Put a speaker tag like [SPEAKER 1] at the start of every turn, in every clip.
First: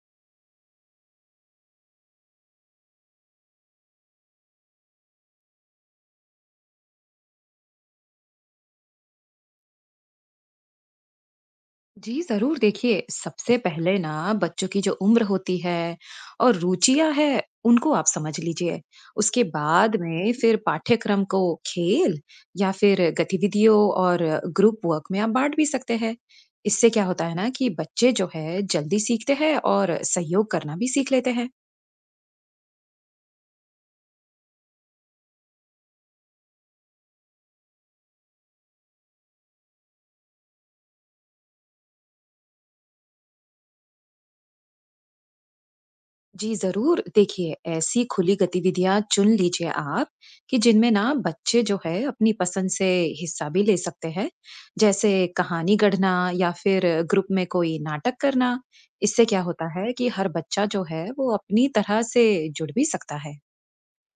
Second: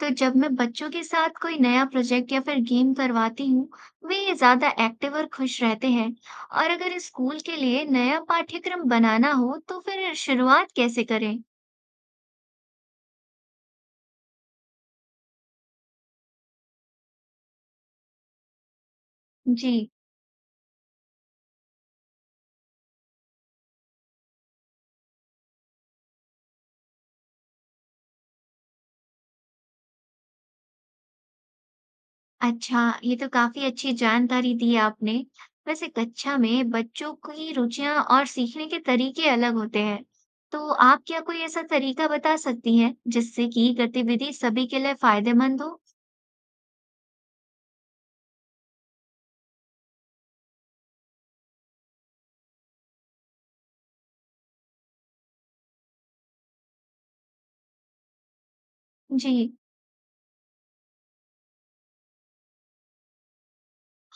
[SPEAKER 1] तो जब मैं बच्चों के साथ कोई नया प्रोजेक्ट या फिर गेम करवाती हूँ, वे ज्यादा एक्टिव और खुश रहते हैं। और अगर स्कूल के लिए नया पाठ्यक्रम बनाना हो, तो फिर शुरुआत कैसे करें?
[SPEAKER 2] जी, ज़रूर देखिए, सबसे पहले ना बच्चों की जो उम्र होती है और रुचियाँ हैं, उनको आप समझ लीजिए। उसके
[SPEAKER 1] जी,
[SPEAKER 2] बाद में फिर पाठ्यक्रम को खेल या फिर गतिविधियों और ग्रुप वर्क में आप बाँट भी सकते हैं। इससे क्या होता है ना कि बच्चे जो है जल्दी सीखते हैं और सहयोग करना भी सीख लेते हैं।
[SPEAKER 1] अच्छा, ये तो काफी अच्छी जानकारी दी आपने। वैसे कक्षा में बच्चों की रुचियां और सीखने के तरीके अलग होते हैं। तो आप क्या कोई ऐसा तरीका बता सकती हैं, जिससे कि गतिविधि सभी के लिए फायदेमंद हो?
[SPEAKER 2] जी, ज़रूर। देखिए, ऐसी खुली गतिविधियाँ चुन लीजिए आप कि जिनमें ना बच्चे जो है अपनी पसंद से हिस्सा भी ले सकते हैं, जैसे कहानी गढ़ना या फिर ग्रुप में कोई नाटक करना। इससे
[SPEAKER 1] जी
[SPEAKER 2] क्या होता है कि हर बच्चा जो है वो अपनी तरह से जुड़ भी सकता है।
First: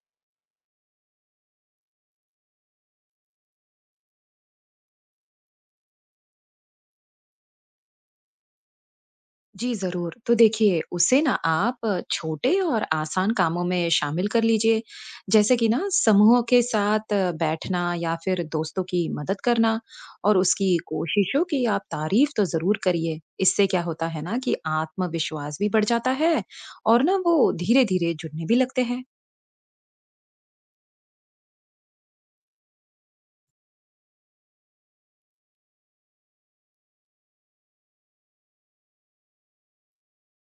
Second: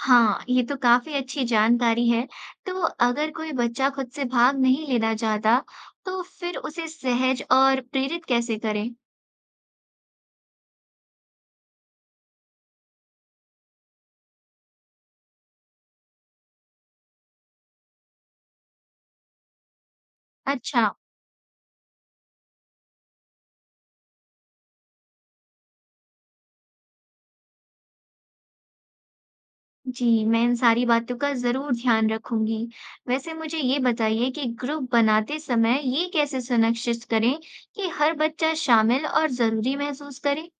[SPEAKER 1] हाँ, ये तो काफ़ी अच्छी जानकारी है। तो अगर कोई बच्चा खुद से भाग नहीं लेना चाहता, तो फिर उसे सहज और प्रेरित कैसे करें?
[SPEAKER 2] जी, ज़रूर। तो देखिए, उसे ना आप छोटे और आसान कामों में शामिल कर लीजिए, जैसे कि ना समूह के साथ बैठना या फिर दोस्तों की मदद करना और उसकी
[SPEAKER 1] अच्छा,
[SPEAKER 2] कोशिशों की आप तारीफ़ तो ज़रूर करिए। इससे क्या होता है ना कि आत्मविश्वास भी बढ़ जाता है और ना वो धीरे-धीरे जुड़ने भी लगते हैं।
[SPEAKER 1] जी, मैं इन सारी बातों का ज़रूर ध्यान रखूंगी। वैसे मुझे ये बताइए कि ग्रुप बनाते समय ये कैसे सुनिश्चित करें कि हर बच्चा शामिल और ज़रूरी महसूस करे?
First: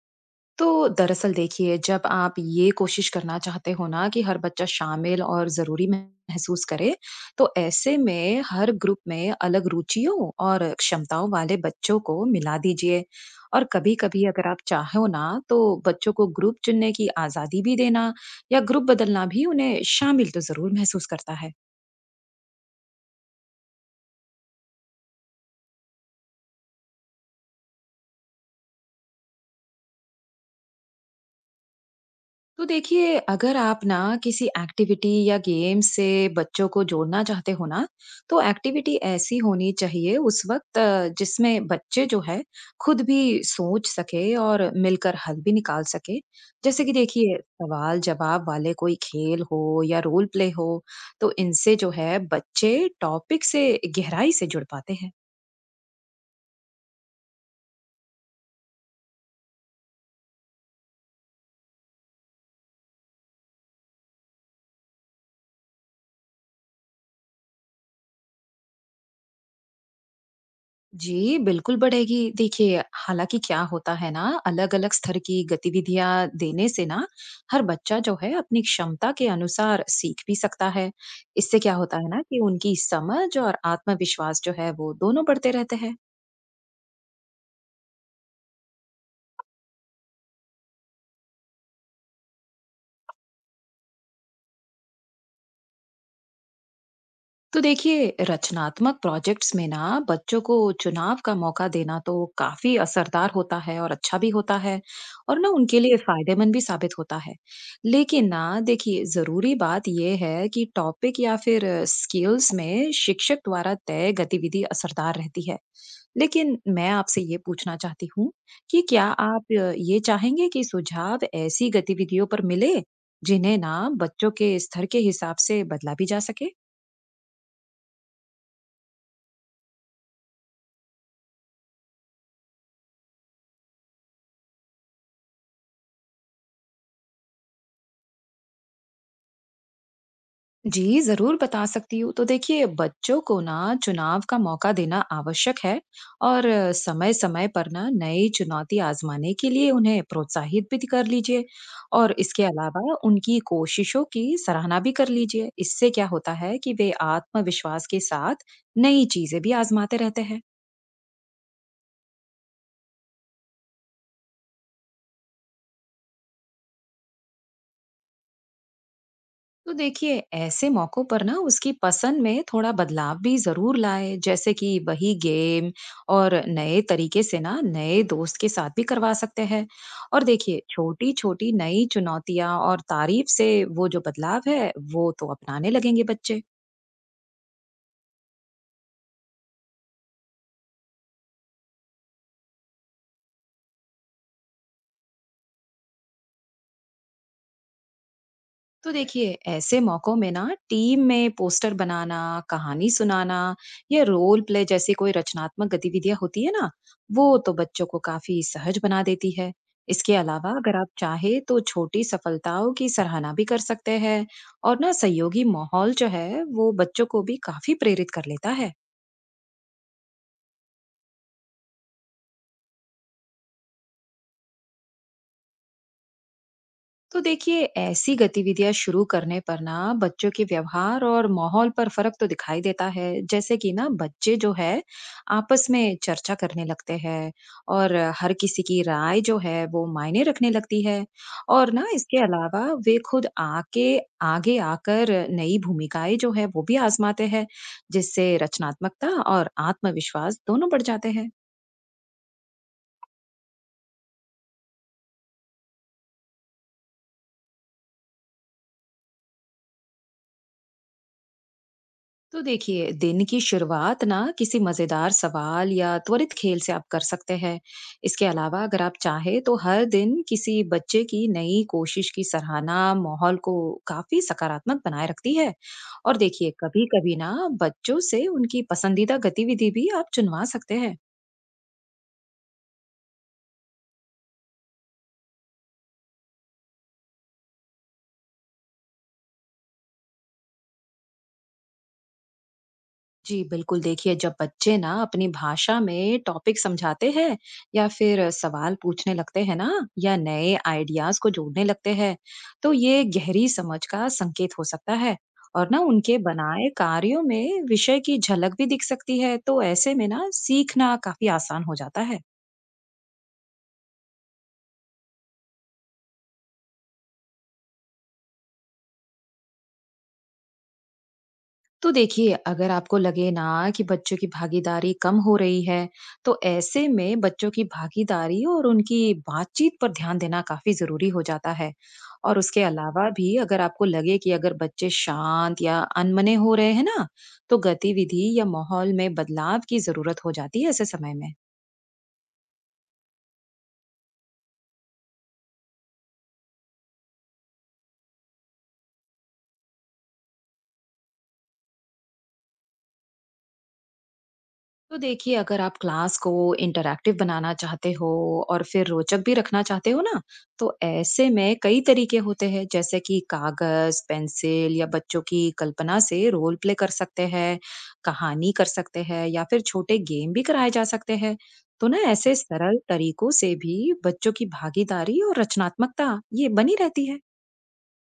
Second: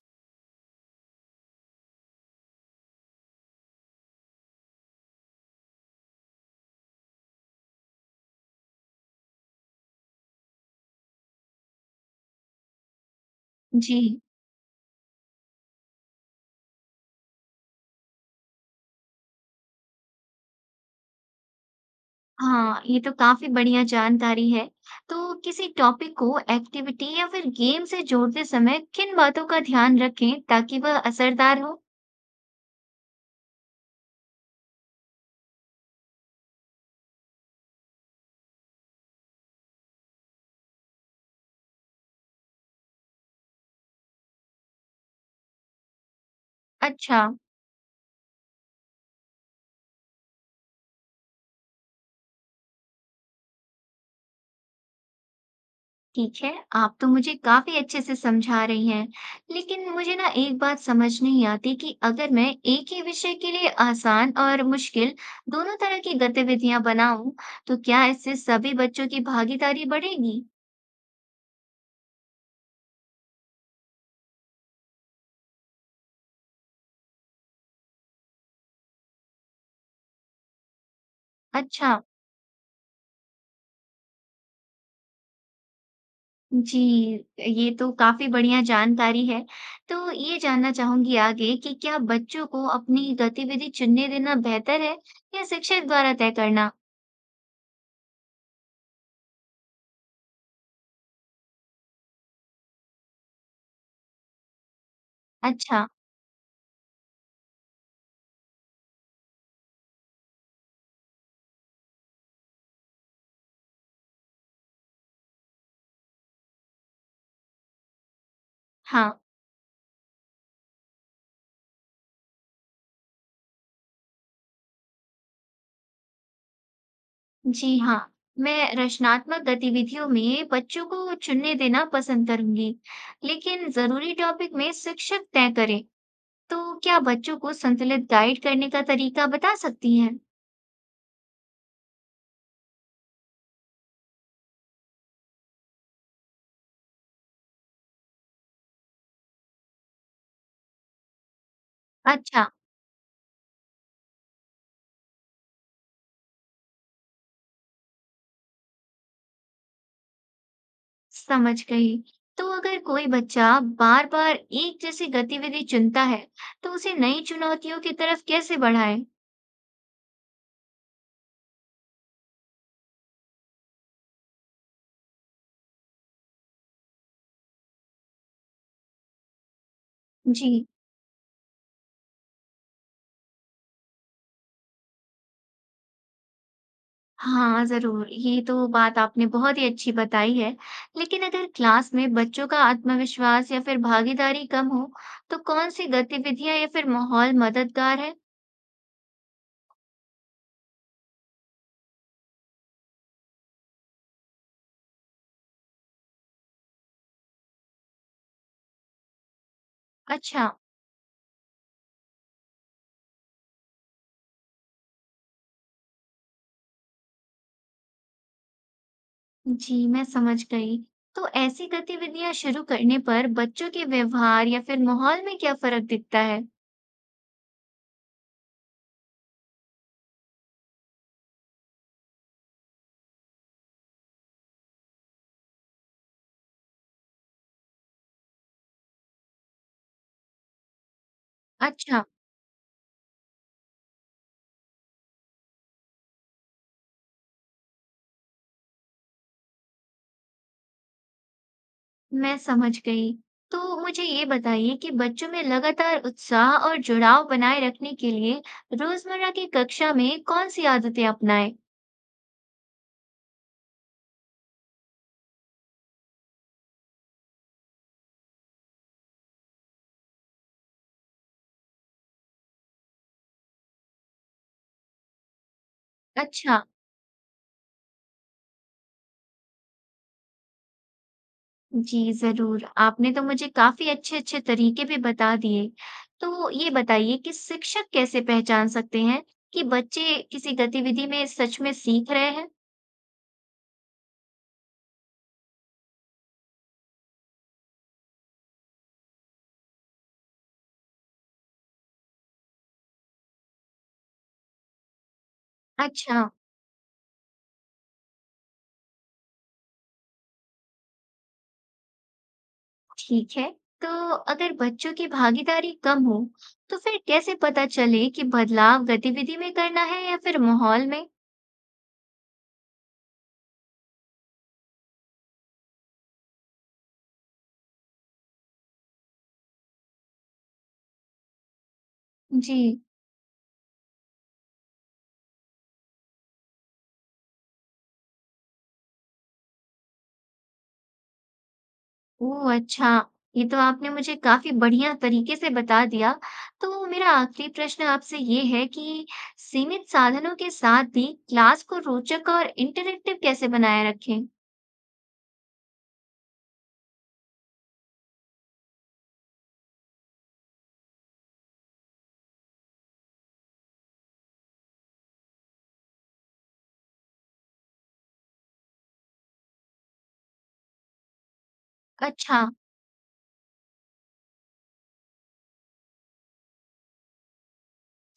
[SPEAKER 2] तो दरअसल देखिए, जब आप ये कोशिश करना चाहते हो ना कि हर बच्चा शामिल और ज़रूरी महसूस करे, तो ऐसे में हर ग्रुप में अलग रुचियों और क्षमताओं वाले बच्चों को मिला दीजिए। और
[SPEAKER 1] जी।
[SPEAKER 2] कभी-कभी अगर आप चाहो ना, तो बच्चों को ग्रुप चुनने की आज़ादी भी देना या ग्रुप बदलना भी उन्हें शामिल तो ज़रूर महसूस करता है।
[SPEAKER 1] हाँ, ये तो काफ़ी बढ़िया जानकारी है। तो किसी टॉपिक को एक्टिविटी या फिर गेम से जोड़ते समय किन बातों का ध्यान रखें ताकि वह असरदार हो?
[SPEAKER 2] तो देखिए, अगर आप ना किसी एक्टिविटी या गेम से बच्चों को जोड़ना चाहते हो ना, तो एक्टिविटी ऐसी होनी चाहिए उस वक़्त जिसमें बच्चे जो है खुद भी सोच सके और मिलकर हल भी निकाल सके। जैसे कि
[SPEAKER 1] अच्छा,
[SPEAKER 2] देखिए, सवाल-जवाब वाले कोई खेल हो या रोल प्ले हो, तो इनसे जो है बच्चे टॉपिक से गहराई से जुड़ पाते हैं।
[SPEAKER 1] ठीक है, आप तो मुझे काफ़ी अच्छे से समझा रही हैं। लेकिन मुझे ना एक बात समझ नहीं आती कि अगर मैं एक ही विषय के लिए आसान और मुश्किल दोनों तरह की गतिविधियां बनाऊं, तो क्या इससे सभी बच्चों की भागीदारी बढ़ेगी?
[SPEAKER 2] जी, बिल्कुल बढ़ेगी। देखिए, हालाँकि क्या होता है ना, अलग-अलग स्तर की गतिविधियाँ देने से ना, हर बच्चा जो है अपनी क्षमता के अनुसार सीख भी सकता है। इससे क्या
[SPEAKER 1] अच्छा।
[SPEAKER 2] होता है ना कि उनकी समझ और आत्मविश्वास जो है वो दोनों बढ़ते रहते हैं।
[SPEAKER 1] जी, ये तो काफ़ी बढ़िया जानकारी है। तो ये जानना चाहूँगी आगे कि क्या बच्चों को अपनी गतिविधि चुनने देना बेहतर है या शिक्षक द्वारा तय करना?
[SPEAKER 2] तो देखिए, रचनात्मक प्रोजेक्ट्स में ना बच्चों को चुनाव का मौका देना तो काफी असरदार होता है और अच्छा भी होता है और ना उनके
[SPEAKER 1] अच्छा,
[SPEAKER 2] लिए फायदेमंद भी साबित होता है। लेकिन ना देखिए, जरूरी बात यह है कि टॉपिक या फिर स्किल्स में शिक्षक द्वारा तय गतिविधि असरदार रहती है। लेकिन मैं आपसे ये पूछना चाहती हूँ कि क्या
[SPEAKER 1] हाँ।
[SPEAKER 2] आप ये चाहेंगे कि सुझाव ऐसी गतिविधियों पर मिले जिन्हें ना बच्चों के स्तर के हिसाब से बदला भी जा सके।
[SPEAKER 1] जी हाँ, मैं रचनात्मक गतिविधियों में बच्चों को चुनने देना पसंद करूँगी, लेकिन ज़रूरी टॉपिक में शिक्षक तय करें, तो क्या बच्चों को संतुलित गाइड करने का तरीका बता सकती हैं?
[SPEAKER 2] जी, ज़रूर बता सकती हूँ। तो देखिए, बच्चों को ना चुनाव का मौका देना आवश्यक है और समय-समय पर ना नई चुनौती आज़माने के लिए उन्हें प्रोत्साहित भी कर लीजिए और इसके
[SPEAKER 1] अच्छा।
[SPEAKER 2] अलावा उनकी कोशिशों की सराहना भी कर लीजिए। इससे क्या होता है कि वे आत्मविश्वास के साथ नई चीज़ें भी आज़माते रहते हैं।
[SPEAKER 1] समझ गई। तो अगर कोई बच्चा बार बार एक जैसी गतिविधि चुनता है, तो उसे नई चुनौतियों की तरफ कैसे बढ़ाए?
[SPEAKER 2] तो देखिए, ऐसे मौकों पर ना उसकी पसंद में थोड़ा बदलाव भी जरूर लाए, जैसे कि वही गेम और नए तरीके से ना नए दोस्त के साथ भी करवा सकते हैं। और
[SPEAKER 1] जी
[SPEAKER 2] देखिए, छोटी छोटी नई चुनौतियां और तारीफ से वो जो बदलाव है वो तो अपनाने लगेंगे बच्चे।
[SPEAKER 1] हाँ, जरूर, ये तो बात आपने बहुत ही अच्छी बताई है। लेकिन अगर क्लास में बच्चों का आत्मविश्वास या फिर भागीदारी कम हो, तो कौन सी गतिविधियां या फिर माहौल मददगार है?
[SPEAKER 2] तो देखिए, ऐसे मौकों में ना टीम में पोस्टर बनाना, कहानी सुनाना या रोल प्ले जैसी कोई रचनात्मक गतिविधियां होती है ना, वो तो बच्चों को काफी सहज बना देती है। इसके
[SPEAKER 1] अच्छा।
[SPEAKER 2] अलावा अगर आप चाहे तो छोटी सफलताओं की सराहना भी कर सकते हैं और ना सहयोगी माहौल जो है वो बच्चों को भी काफी प्रेरित कर लेता है।
[SPEAKER 1] जी, मैं समझ गई। तो ऐसी गतिविधियां शुरू करने पर बच्चों के व्यवहार या फिर माहौल में क्या फर्क दिखता है?
[SPEAKER 2] तो देखिए, ऐसी गतिविधियां शुरू करने पर ना बच्चों के व्यवहार और माहौल पर फर्क तो दिखाई देता है। जैसे कि ना बच्चे जो है आपस में चर्चा करने लगते हैं और हर किसी की राय जो है वो मायने रखने लगती है। और ना
[SPEAKER 1] अच्छा।
[SPEAKER 2] इसके अलावा वे खुद आके आगे आकर नई भूमिकाएं जो है वो भी आजमाते हैं, जिससे रचनात्मकता और आत्मविश्वास दोनों बढ़ जाते हैं।
[SPEAKER 1] मैं समझ गई। तो मुझे ये बताइए कि बच्चों में लगातार उत्साह और जुड़ाव बनाए रखने के लिए रोजमर्रा की कक्षा में कौन सी आदतें अपनाएं?
[SPEAKER 2] तो देखिए, दिन की शुरुआत ना किसी मजेदार सवाल या त्वरित खेल से आप कर सकते हैं। इसके अलावा अगर आप चाहे तो हर दिन किसी बच्चे की नई कोशिश की सराहना माहौल को काफी सकारात्मक बनाए रखती है। और देखिए,
[SPEAKER 1] अच्छा,
[SPEAKER 2] कभी-कभी ना बच्चों से उनकी पसंदीदा गतिविधि भी आप चुनवा सकते हैं।
[SPEAKER 1] जी जरूर। आपने तो मुझे काफी अच्छे-अच्छे तरीके भी बता दिए। तो ये बताइए कि शिक्षक कैसे पहचान सकते हैं कि बच्चे किसी गतिविधि में सच में सीख रहे हैं?
[SPEAKER 2] जी, बिल्कुल। देखिए, जब बच्चे ना अपनी भाषा में टॉपिक समझाते हैं या फिर सवाल पूछने लगते हैं ना, या नए आइडियाज को जोड़ने लगते हैं, तो ये गहरी समझ का संकेत हो सकता है। और ना उनके
[SPEAKER 1] अच्छा।
[SPEAKER 2] बनाए कार्यों में विषय की झलक भी दिख सकती है, तो ऐसे में ना सीखना काफी आसान हो जाता है।
[SPEAKER 1] ठीक है। तो अगर बच्चों की भागीदारी कम हो, तो फिर कैसे पता चले कि बदलाव गतिविधि में करना है या फिर माहौल में?
[SPEAKER 2] तो देखिए, अगर आपको लगे ना कि बच्चों की भागीदारी कम हो रही है, तो ऐसे में बच्चों की भागीदारी और उनकी बातचीत पर ध्यान देना काफ़ी ज़रूरी हो जाता है। और
[SPEAKER 1] जी।
[SPEAKER 2] उसके अलावा भी अगर आपको लगे कि अगर बच्चे शांत या अनमने हो रहे हैं ना, तो गतिविधि या माहौल में बदलाव की ज़रूरत हो जाती है ऐसे समय में।
[SPEAKER 1] ओह, अच्छा, ये तो आपने मुझे काफी बढ़िया तरीके से बता दिया। तो मेरा आखिरी प्रश्न आपसे ये है कि सीमित साधनों के साथ भी क्लास को रोचक और इंटरेक्टिव कैसे बनाए रखें?
[SPEAKER 2] तो देखिए, अगर आप क्लास को इंटरैक्टिव बनाना चाहते हो और फिर रोचक भी रखना चाहते हो ना, तो ऐसे में कई तरीके होते हैं, जैसे कि कागज, पेंसिल या बच्चों की कल्पना से रोल प्ले कर सकते हैं, कहानी कर सकते हैं या फिर छोटे गेम भी कराए जा सकते हैं। तो ना ऐसे
[SPEAKER 1] अच्छा।
[SPEAKER 2] सरल तरीकों से भी बच्चों की भागीदारी और रचनात्मकता ये बनी रहती है।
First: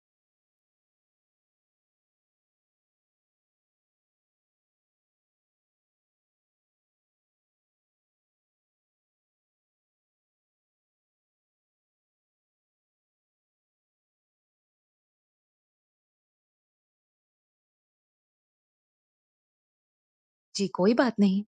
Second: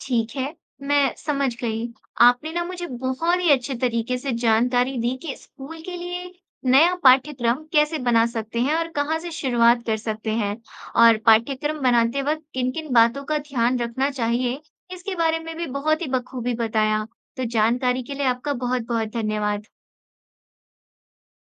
[SPEAKER 1] ठीक है, मैं समझ गई। आपने ना मुझे बहुत ही अच्छे तरीके से जानकारी दी कि स्कूल के लिए नया पाठ्यक्रम कैसे बना सकते हैं और कहाँ से शुरुआत कर सकते हैं और पाठ्यक्रम बनाते वक़्त किन-किन बातों का ध्यान रखना चाहिए, इसके बारे में भी बहुत ही बखूबी बताया। तो जानकारी के लिए आपका बहुत-बहुत धन्यवाद।
[SPEAKER 2] जी, कोई बात नहीं।